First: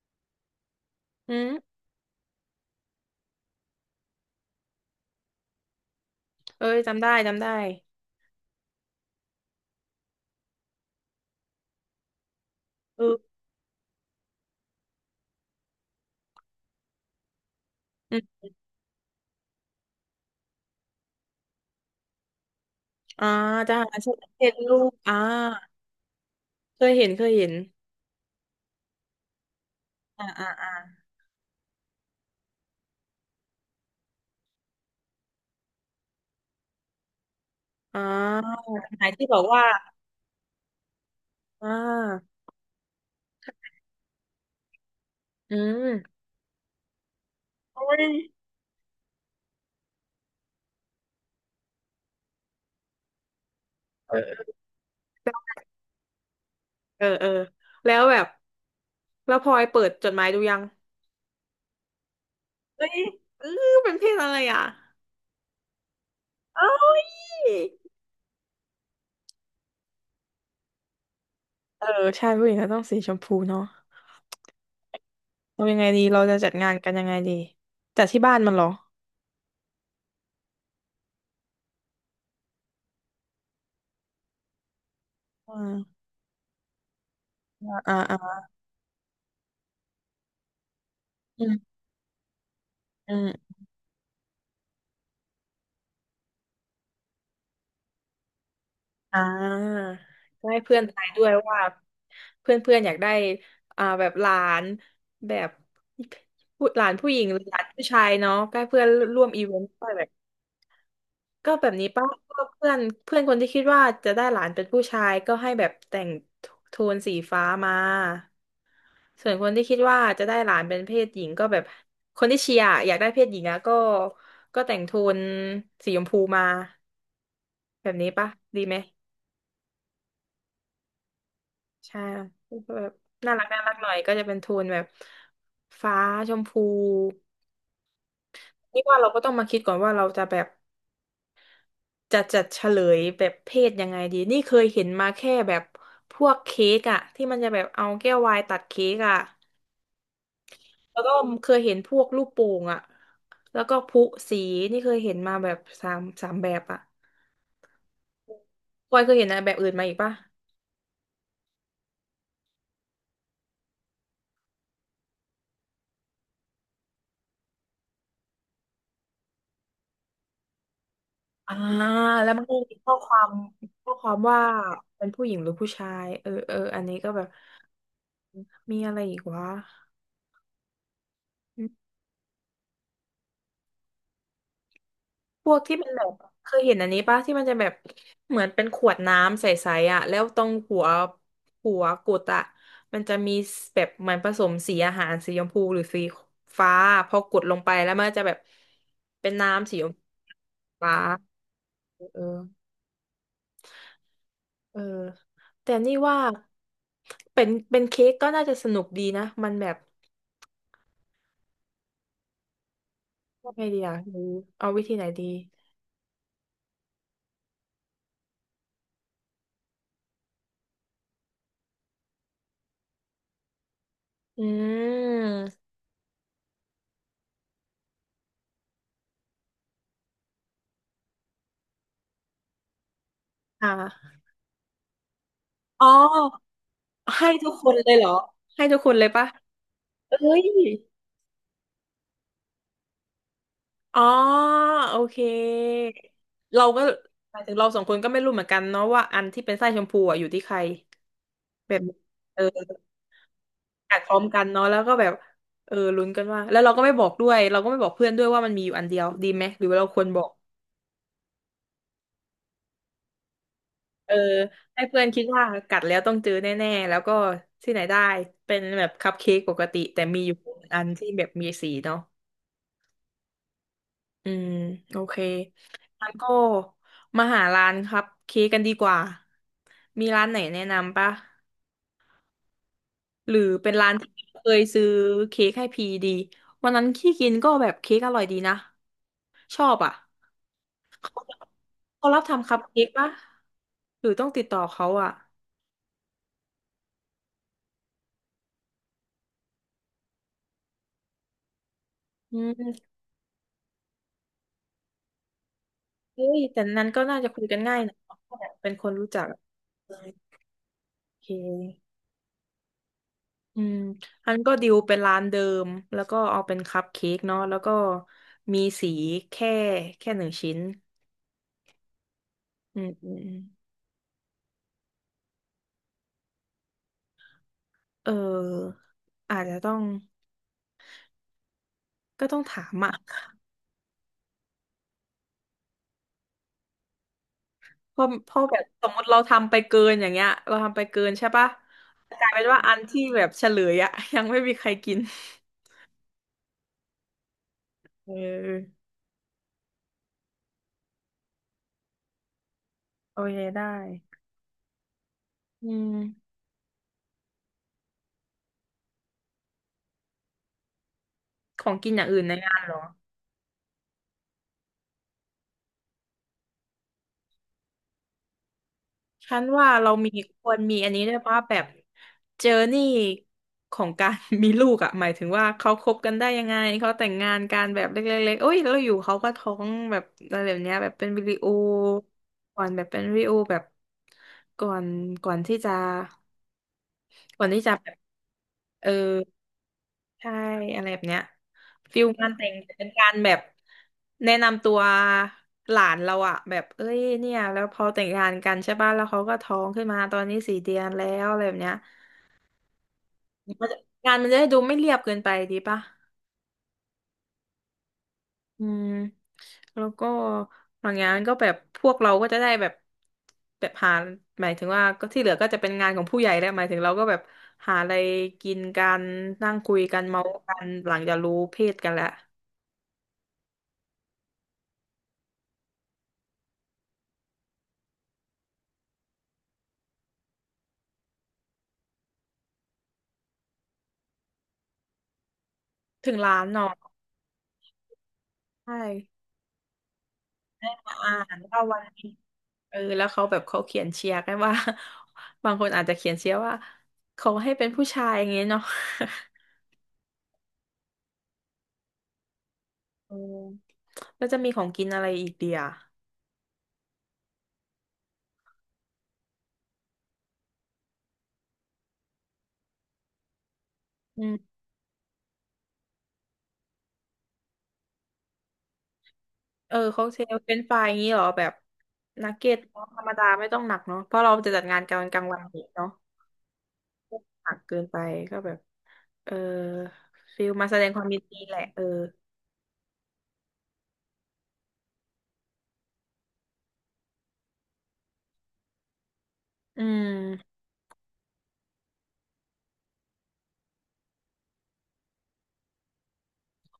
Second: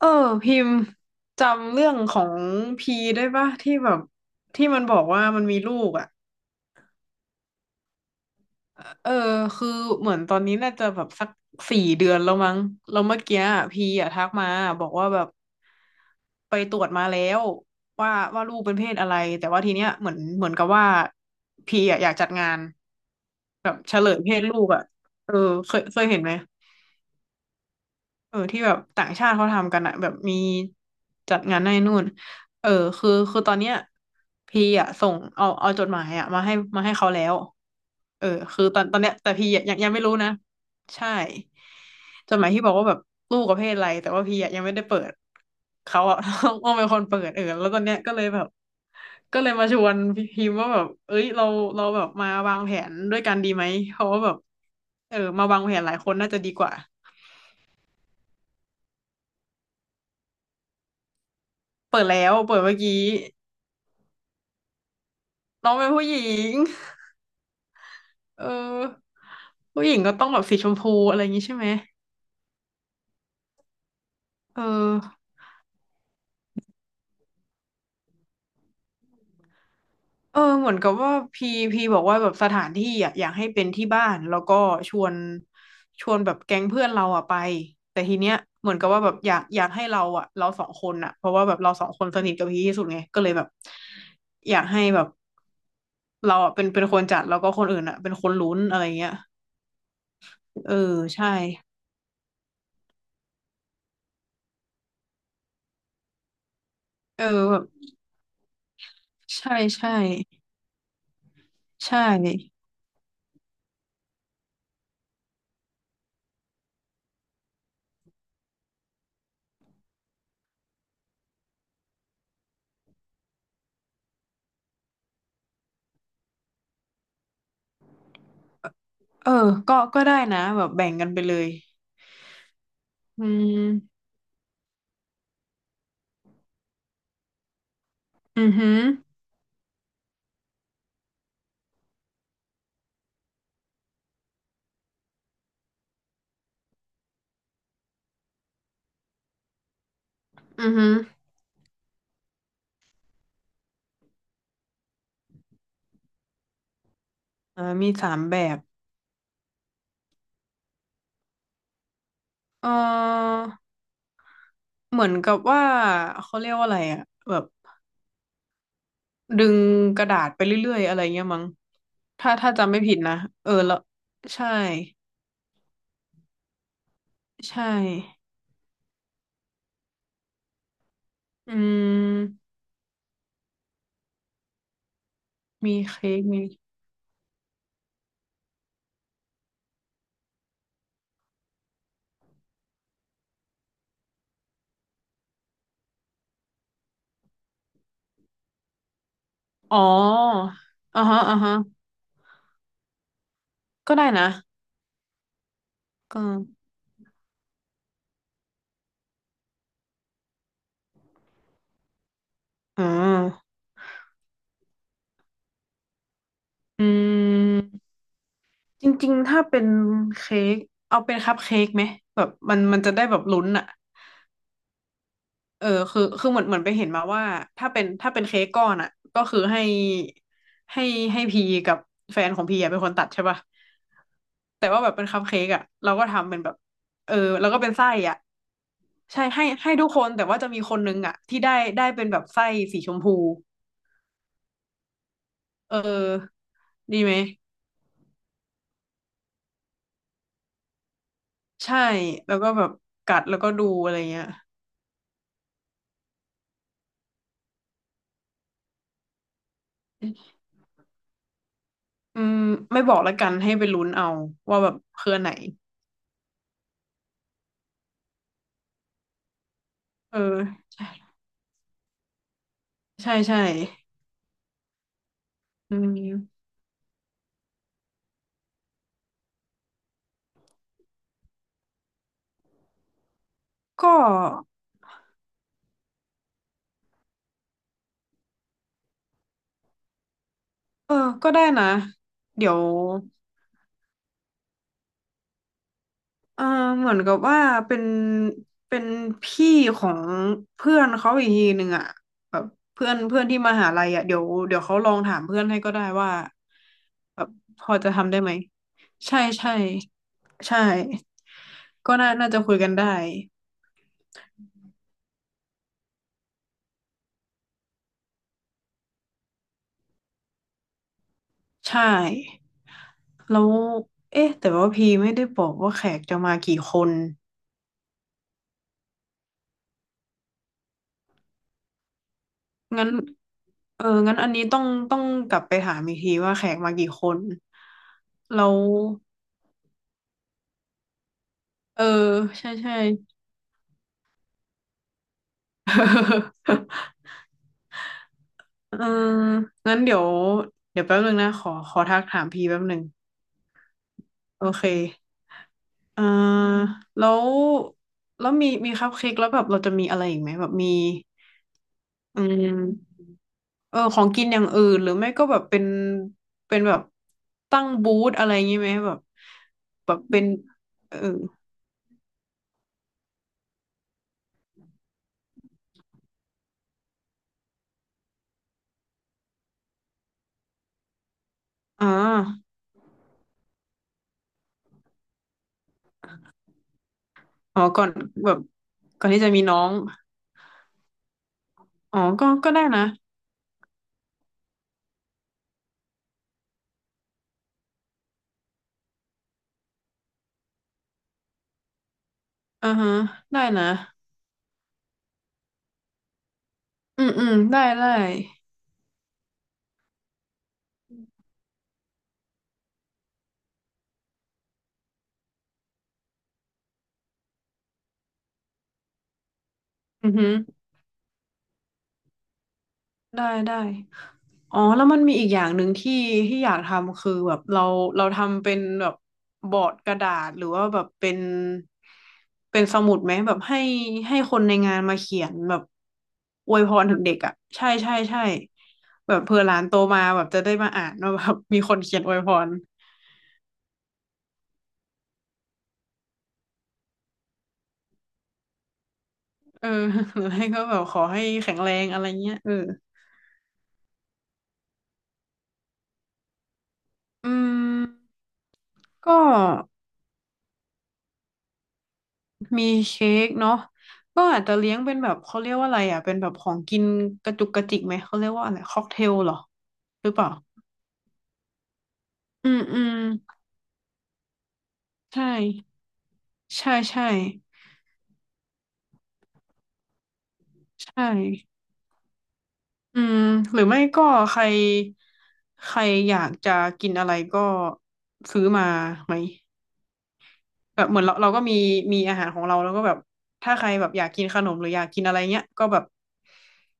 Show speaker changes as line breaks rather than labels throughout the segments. เออพิมพ์
อืม
จำเรื่องของพีได้ปะที่แบบที่มันบอกว่ามันมีลูกอ่ะ
เอ้ยจำได้จำได้
เออคือเหมือนตอนนี้น่าจะแบบสัก4 เดือนแล้วมั้งแล้
เอ
ว
อ
เมื่อกี้อะพีอ่ะทักมาบอกว่าแบบไปตรวจมาแล้วว่า
อืม
ว่าลูกเป็นเพศอะไรแต่ว่าทีเนี้ยเหมือนเหมือนกับว่าพีอ่ะอยากจัดงาน
อ่า
แบ
จะ
บเฉ
หาร
ล
เช็ด
ยเพศ
เช็ด
ลูก
ลู
อ่ะ
ก
เออเคยเคยเห็นไหม
เคยเห็นเคยเห็น
เออที่แบบต่างชาติเขาทำกันอะแบบ
อ่า
มี
อ่าอ่า
จัดงานให้นู่นเออคือตอนเนี้ยพี่อะส่งเอาเอาจดหมายอะมาให้มาให้เขาแล้ว
อ่า
เออคือตอน
จ
ตอ
ห
น
มาย
เนี้ย
ที่
แต่
บอก
พี่อะ
ว่า
ยังไม่รู้นะใช่
อ่
จ
า
ดหมายที่บอกว่าแบบลูกประเภทอะไรแต่ว่าพี่อะยังไม่ได้เปิด
อืม
เขาอะ ต้องเป็นคนเปิดเออแล้วตอ
โอ้
นเนี้ย
ย
ก็เลยแบบก็เลยมาชวนพี่พิมพ์ว่าแบบเอ้ยเราแบบมาวางแผนด้วยกันดีไหมเพราะว่าแบบ
เออ
เออมาวางแผนหลายคนน่าจะดีกว่า
เออเออแล้วแบบ แล้วพลอยเปิดจดหมายดูยัง
เปิดแล้วเปิดเมื่อ
เอ้ย
กี้
เออเป็นเพศอะไรอ่ะ
น้องเป็นผู้หญิง
เอ้ย
เออผู้หญิงก็ต้องแบบสีชมพูอะไรอย่างงี้ใช่ไหม
เออใช่ผู้หญิงก็ต้องสีชมพูเนาะ
เออ
เรายังไงดีเราจะจัดงานกันยังไงดีจัดที่บ้านมันเหรอ
เออเหมือนกับว่าพีพีบอกว่าแบบสถานที่อะอยากให้เป็นที่บ้านแล้วก็ชวน
อ่า
ชวนแบบแก๊งเพื่อนเราอะไป
อ่า
แต่ทีเนี้ย
อ่า
เหมือนกับว่าแบบอยากให้เราอะเราสองคนอะเพราะ
อื
ว่าแบบเรา
ม
สองคนสนิทกับพีที่สุดไง
อื
ก็เลยแบบ
ม
อยากให้แบบเราอะเป็นคนจัดแล้วก็คนอื่นอะเป็นคนลุ้นอะไรเงี้ย
อ่าก็ให้
เออ
เพื่อนทายด้ว
ใช่
ยว่าเพื่อนเพื่อนอยากได้แบบหลานแบบผู้หลานผู้หญิ
เออ
งหรือห
แบ
ลา
บ
นผู้ชายเนาะก็ให้เพื่อนร่วมอีเว
ใช่
นต์ไป
ใช่
แบบก็แบบนี้
ใช่
ป้าก็เพื่อนเพื่อนคนที่คิดว่าจะได้หลานเป็นผู้ชายก็ให้แบบแต่งโทนสีฟ้ามาส่วนคนที่คิดว่าจะได้หลานเป็นเพศหญิงก็แบบคนที่เชียร์อยากได้เพศหญิงอะก็แต่งโทนสีชมพูมาแบบนี้ปะดีไหม
เออก็ก็ได้นะแบบแบ่งกันไปเลย
ใช่แบบ
อื
น่ารักน่ารักหน่อย
ม
ก็จะเป็นโทนแบบฟ้าชมพู
อือหือ
นี่ว่าเราก็ต้องมาคิดก่อนว่าเราจะแบบจะจัดเฉลยแบบเพศยังไงดีนี่เคยเห็นมาแค่แบบพวกเค้กอะที่มันจะแบบเอาแก้ววายตัดเค้กอะ
อือหือ
แล้วก็เคยเห็นพวกลูกโป่งอะแล้วก็พลุสีนี่เคยเห็นมาแบบสามแบบอะ
อ่ามี3 แบบ
พลอยเคยเห็นอะแบบอื่นมาอีกปะ
เออเหมือนกับว่าเขาเรียกว่าอะไรอะแบบดึงกระดาษไปเรื่อยๆอะไรเงี้ยมั้ง
อ่าแล้
ถ้า
วมัน
ถ้า
ก็
จำ
มี
ไม่
ข้อ
ผิด
ค
นะ
วาม
เออแล้ว
ว่า
ใช่
เป็นผู้หญิงหรือผู้ชายเออเอออันนี้ก็แบบ
ใช่
มีอะไรอีกวะ
อืม
พวกที่
มี
เป็นแบ
เค้
บ
กมี
เคยเห็นอันนี้ปะที่มันจะแบบเหมือนเป็นขวดน้ำใสๆอ่ะแล้วตรงหัวกุดอ่ะมันจะมีแบบเหมือนผสมสีอาหารสีชมพูหรือสีฟ้าพอกดลงไปแล้วมันจะแบบเป็นน้ำสี
อ๋อ
ชมพูฟ้า
อ่าฮะอ่าฮะ
เออ
ก็ได้นะ
เออแต่นี่ว่า
ก็
เป็นเค้กก็น่าจะสนุกดีนะมันแบบ
อืม
ยังไงดีอ่ะหรือเอาวิธีไหนดี
อืม จริงๆถ้าเป็นเค้กเอาเป็นคัพเค้กไหมแบบมันมันจะได้แบบลุ้นอ่ะ
อื
เอ
ม
อคือคือเหมือนเหมือนไปเห็นมาว่าถ้าเป็นเค้กก้อนอ่ะก็คือให้ให้พีกับแฟนของพีอะเป็นคนตัดใช่ป่ะ
อ่า
แต่ว่าแบบเป็นคัพเค้กอ่ะ
อ๋อ
เราก็ทำเป็นแบบเออ
ให้
แล้
ทุ
ว
ก
ก็
ค
เป็น
น
ไส้
เลยเหรอ
อ่ะ
ให้ทุกคนเลย
ใช่
ปะ
ให้ทุกคน
เอ้
แต่ว่า
ย
จะมีคนนึงอ่ะที่ได้ได้เป็นแบบไส้สีชมพู
อ๋อโอเค
เออ
เราก็
ดีไหม
หมายถึงเราสองคนก็ไม่รู้เหมือนกันเนาะว่าอันที่เป็นไส้ชมพูอ่ะอยู่ที่ใครแบ
ใช่
บ
แล้ว
เออ
ก็แบบกัดแล้วก็ดูอะไร
อัดพร้อ
เงี้
ม
ย
กันเนาะแล้วก็แบบเออลุ้นกันว่าแล้วเราก็ไม่บอกด้วยเราก็ไม่บอกเพื่อนด้วยว่ามันมีอยู่อันเดียวดีไหมหรือว่าเราควรบอก
อืมไม่บอกละกันให้ไปลุ้นเอา
เออ
ว่าแบบ
ให้เพื่อน
คือ
คิ
อัน
ด
ไหน
ว่ากัดแล้วต้องเจอแน่ๆแล้วก็ที่ไหนได้เป็นแบบคัพเค้กปกติแต่
เอ
มีอยู่
อ
อั
ใช่
นที่แบบมีสีเนาะ
ใช่ใช่
อืมโอเค
อื
งั้นก็
ม
มาหาร้านคัพเค้กกันดีกว่ามีร้านไหนแนะนำปะหรือเป็นร้า
ก็
นที่เคยซื้อเค้กให้พีดีวันนั้นที่กินก็แบบเค้กอร่อยดีนะชอบอ่ะ
เออ
เขา
ก็ได้นะ
เขารับ
เดี๋
ทำ
ย
คั
ว
พเค้กปะหรือต้องติดต่อเขาอ่ะ
เออเหมือนกับว่าเป็นเป็นพี่ของเพื่อนเขาอีกทีหนึ่งอ่ะแบ
อื
บเพื่
ม
อนเพื่อนที่มหาลัยอ่ะเดี๋ยวเดี๋ยวเขาลองถามเพื่อนให้ก็ได้ว่า
เฮ้ย แต่นั้นก็น่า
แบ
จะ
บ
คุยกัน
พอ
ง่าย
จะ
นะ
ทำได้ไหม
เป็นคนรู้
ใช่
จัก
ใช่
โอ
ใช่
เค
ก็น่าน่าจะคุยกันได้
อืมอันก็ดิวเป็นร้านเดิมแล้วก็เอาเป็นคัพเค้กเนาะแล้วก็มีสีแค่แค่หนึ่งชิ้น
ใช่
อืมอืมอืม
แล้วเอ๊ะแต่ว่าพีไม่ได้บอกว่าแขกจะมากี่คน
เอออาจจะต้องก็ต้องถาม
งั้น
อ่ะ
เอองั้นอันนี้ต้องกลับไปถามอีกทีว่าแขกมากี่คน
เพราะ
แล้
แบ
ว
บสมมติเราทำไปเกินอย่างเงี้ยเราทำไปเกินใช่ปะ
เออ
กลายเป็น
ใช่
ว่าอั
ใช่
นที่แบบเฉลยอ่ะยังไม่มีใครกิน เ
เออ
ออ
งั้นเดี๋ยว เดี๋ยวแป๊บนึงนะขอขอทักถามพีแป๊บนึง
โอเคได้
โอเค
อื
เออ
ม
แล้วแล้วมีคัพเค้กแล้วแบบเราจะมีอะไรอีกไหมแบบมี
ของกินอย่าง
อื
อื่นใน
ม
งานเหรอ
เออของกินอย่างอื่นหรือไม่ก็แบบเป็นเป็นแบบตั้งบูธอะไรอย่างงี้ไหมแบบ
ฉันว่าเรา
แบบ
มี
เป็น
ควรมีอัน
เออ
นี้ด้วยป่ะแบบเจอร์นี่ของการ มีลูกอ่ะหมายถึงว่าเขาคบกันได้ยังไงเขาแต่งงานกันแบบเล็กๆๆโอ้ยแล้วอยู่เขาก็ท้องแบบอะไรแบบเนี้ยแบบเป็นวิดีโอ
อ่า
ก่อนแบบเป็นวิดีโอแบบก่อนก่อนที่จะก่อน
อ๋
ที่
อ
จะ
ก่อ
แบ
น
บ
แบบ
เออ
ก่อนที่จะมีน้อง
ใช่อะไรแบบเนี้ย
อ๋
ฟิ
อ
ลงา
ก็
นแต่
ก็
ง
ได้นะ
เป็นการแบบแนะนำตัวหลานเราอะแบบเอ้ยเนี่ยแล้วพอแต่งงานกันใช่ป่ะแล้วเขาก็ท้องขึ้นมาตอนนี้4 เดือนแล้วอะไรแบบเนี้ย
อ่าฮะได้
มั
นะ
นจะงานมันจะได้ดูไม่เรียบเกินไปดีป่ะ
อืมอืมได้ได้
อืมแล้วก็บางงานก็แบบพวกเราก็จะได้แบบแบบหาหมายถึงว่าก็ที่เหลือก็จะเป็นงานของผู้ใหญ่แล้วหมายถึงเราก็แบบหาอะไรกินกันนั่งคุยกัน
อือ
เมา
ฮึ
ส์กันหลังจากรู้เพศกันแล้ว
ได้ได้ อ๋อแล้วมันมีอีกอย่างหนึ่งที่ที่อยากทำคือแบบเราเราทำเป็นแบบบอร์ดกระดาษหรือว่าแบบเป็นสมุดไหมแบบให้คนในงานมาเขียนแบบ
ถึงร้าน
อวย
เนาะ
พรถึงเด็กอ่ะใช่ใช่ใช่
ใช่
แบบเผื่อหลานโตมาแบบจะได้มาอ่าน
อ่า
ว่าแบบ
น
มี
ว่า
ค
วั
น
น
เขียน
นี้
อวยพร
เออแล้วเขาแบบเขาเขียนเชียร์กันว่า บางคนอาจจะเขียนเชียร์ว่าขอให้เป็นผู้ชายอย่างเงี้ยเนาะ
เออ หรือให้ก็แบบขอให้แข็งแรงอะไรเงี้ยเออ
เออ แล้วจะมีของกินอะไรอีกเดีย
อืมก็ มีเค้กเนาะก็
อื
อาจจะ
ม
เลี้ยงเป็นแบบเขาเรียกว่าอะไรอ่ะเป็นแบบของกินกระจุกกระจิกไหมเขาเรียกว่าอะไรค็อกเทลเหรอ
เออค็อ
ห
ก
รือ
เท
เปล่า
ลเป็นไฟรายอย่างงี้เหรอแบบนัก
อื
เก็ต
ม
เน
อื
อะ
ม
ธรรมดาไม่ต้องหนักเนาะเพราะเราจะจัดงานกลางกลา
ใช่
งวันเองเนาะ
ใช่ใช่
หนักเกินไปก็แบบเออฟิลมาแสดงค
ใช่
วามยินดีแหละเออ
อืมหรือไม่ก็ใครใครอยากจะกินอะไรก็ซื้อมาไหม
อืม
แบบเหมือนเราเราก็มีมีอาหารของเราแล้วก็แบบถ้าใครแบบอยากกินขนมหรืออยากกินอะไรเงี้ยก็แบบ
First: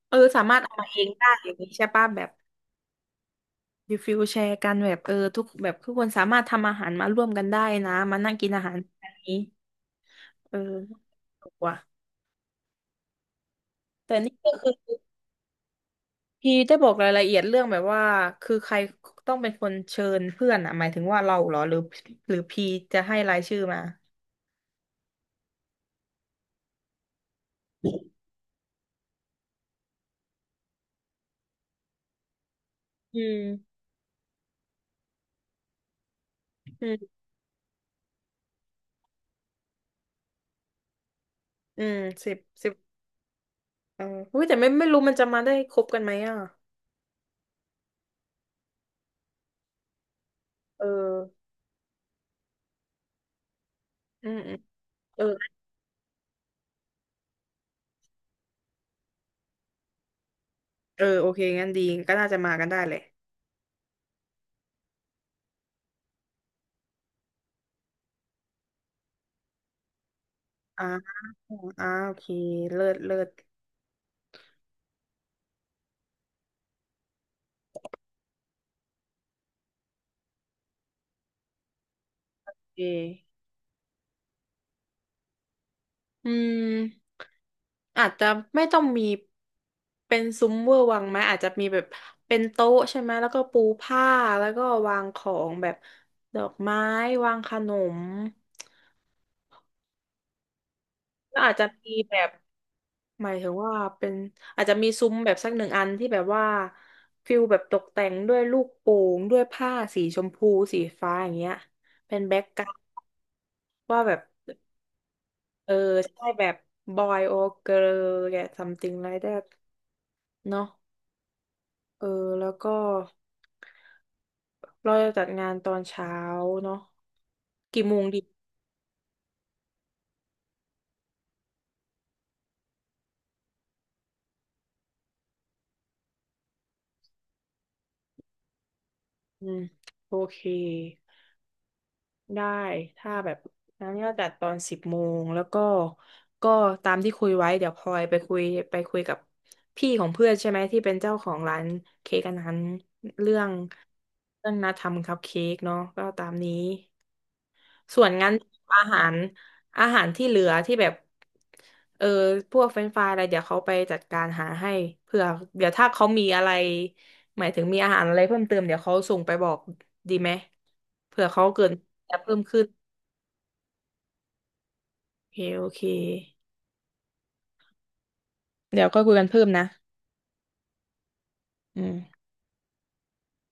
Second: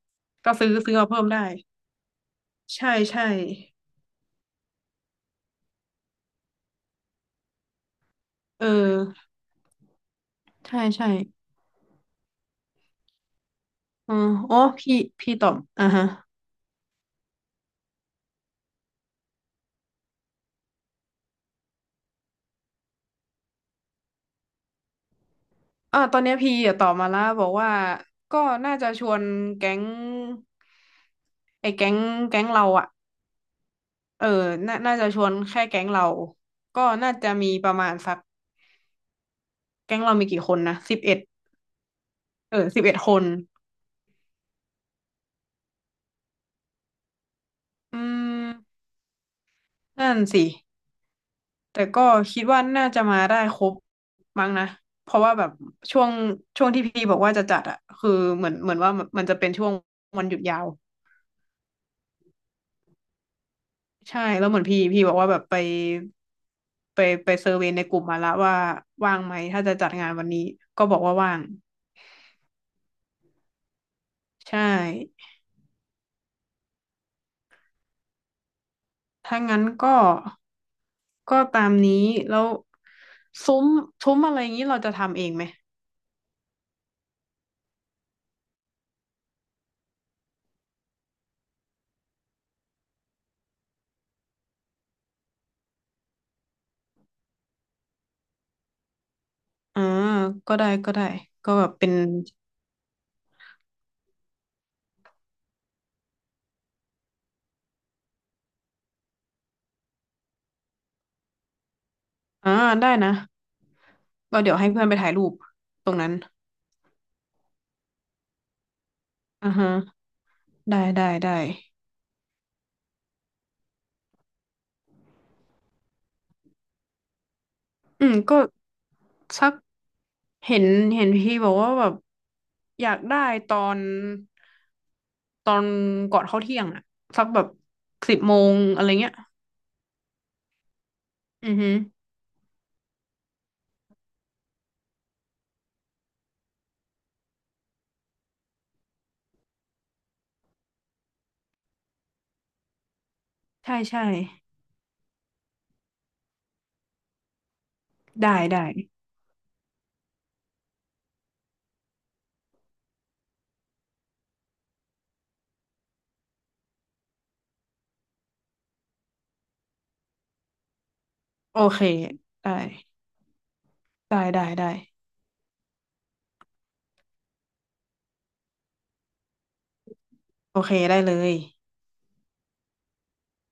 เออสา
ก็
มารถ
ซื้อ
เอามา
ซื้อ
เอ
มา
ง
เพิ่ม
ได้
ได้
อย่างนี้ใช่ป่ะแบบ
ใช่ใช่
ดีฟิลแชร์กันแบบเออทุกแบบทุกคนสามารถทำอาหารมาร่วมกันได้นะมานั่งกินอา
เอ
หารแบบ
อ
นี้เออ
ใช่ใช่
ถูกว่ะแต่
อ๋อ
นี่ก็
อ๋อ
คือ
พี่พี่ตอบอ่าฮะ
พี่ได้บอกรายละเอียดเรื่องแบบว่าคือใครต้องเป็นคนเชิญเพื่อนอ่ะหมายถึงว่าเราเหรอหรือหรือพีจะให้รายชื่อมา
อ่าตอนเนี้ยพี่อะตอบมาแล้วบอกว่าก็น่าจะชวนแก๊งไอ้แก๊งแก๊งเราอะ
อืม
เออน่าจะชวนแค่แก๊งเราก็
อื
น่า
ม
จะมีประมาณสักแก๊งเรามีกี่คนนะสิบเอ็ด
อืมสิบ
เออ
สิบ
11 คน
เอออุ้ยแต่ไม่รู้มันจะมาได้ครบกันไหมอ่ะ
อืมนั่นสิ
เออ
แต่ก็คิดว่าน่าจะมาได้ครบ
อืม
มั้
อื
ง
ม
นะเพ
เอ
ราะ
อ
ว่าแบบช่วงช่วงที่พี่บอกว่าจะจัดอะคือเหมือนเหมือนว่ามันจะเป็นช่วงวันหยุดยาว
เออโอเคงั้นดีก็น่าจะมากันได้เลย
ใช่แล้วเหมือนพี่พี่บอกว่าแบบไปไปไปเซอร์เวย์ในกลุ่มมาละว่าว่างไหมถ้าจะจัดงานวันนี้ก็
อ่า
บอกว่าว่าง
อ่าโอเคเลิศเลิศ
ใช่ถ้างั้นก็ก็ตามนี้แล้ว
โอเค
ซุ้มซุ้มอะไรอย่างนี้เราจะทำเองไหม
อืมอาจจะไม่ต้องมีเป็นซุ้มเวอร์วังไหมอาจจะมีแบบเป็นโต๊ะใช่ไหมแล้วก็ปูผ้าแล้วก็วางของแบบดอกไม้วางขนม
อ่าก็ได้ก็ได้
แล้ว
ก็
อาจ
แบ
จะ
บเป็
มี
น
แบบหมายถึงว่าเป็นอาจจะมีซุ้มแบบสักหนึ่งอันที่แบบว่าฟิลแบบตกแต่งด้วยลูกโป่งด้วยผ้าสีชมพูสีฟ้าอย่างเงี้ยเป็นแบ็ก
อ่า
กราว
ได้
ด์
นะ
ว่าแบบ
ก็เดี๋ยวให้เพื่อนไปถ่ายรูป
เออ
ตรงนั้น
ใช่แบบบอยโอเกิร์ลแก something like that
อ่าฮะ
เนาะ
ได้ได้ได้
เออแล้วก็เราจะจัดงานตอนเช้าเนาะกี่โมง
อืม
ดี
ก็สักเห็นเห็นพี่บอกว่าแบบอยากได้ตอน ตอนก่อนเข้าเที่ยงอะสักแบบ10 โมงอะไรเงี้ย
อืมโอเค
อือฮึ
ได้ถ้าแบบนั้นก็จัดตอนสิบโมงแล้วก็ก็ตามที่คุยไว้เดี๋ยวพลอยไปคุยกับพี่ของเพื่อนใช่ไหมที่เป็นเจ้าของร้านเค้กอันนั้นเรื่อง
ใช่ใช่
เรื่องนัดทำคัพเค้กเนาะก็ตามนี้ ส่วนงั้น
ได้ได้
อาหารอาหารที่เหลือที่แบบเออพวกเฟรนช์ฟรายอะไรเดี๋ยวเขาไปจัดการหาให้เผื่อเดี๋ยวถ้าเขามีอะไรหมายถึงมีอาหารอะไรเพิ่มเติมเดี๋ยวเขาส่งไปบอกดีไหมเผื่อเขา
โอ
เกิด
เค
จะเพิ่ม
ได้
ขึ้น
ได้ได้ได้
โอเคโอเคเดี๋ยวก็คุยกันเพิ่มนะ
โอเคได้เลย
อืม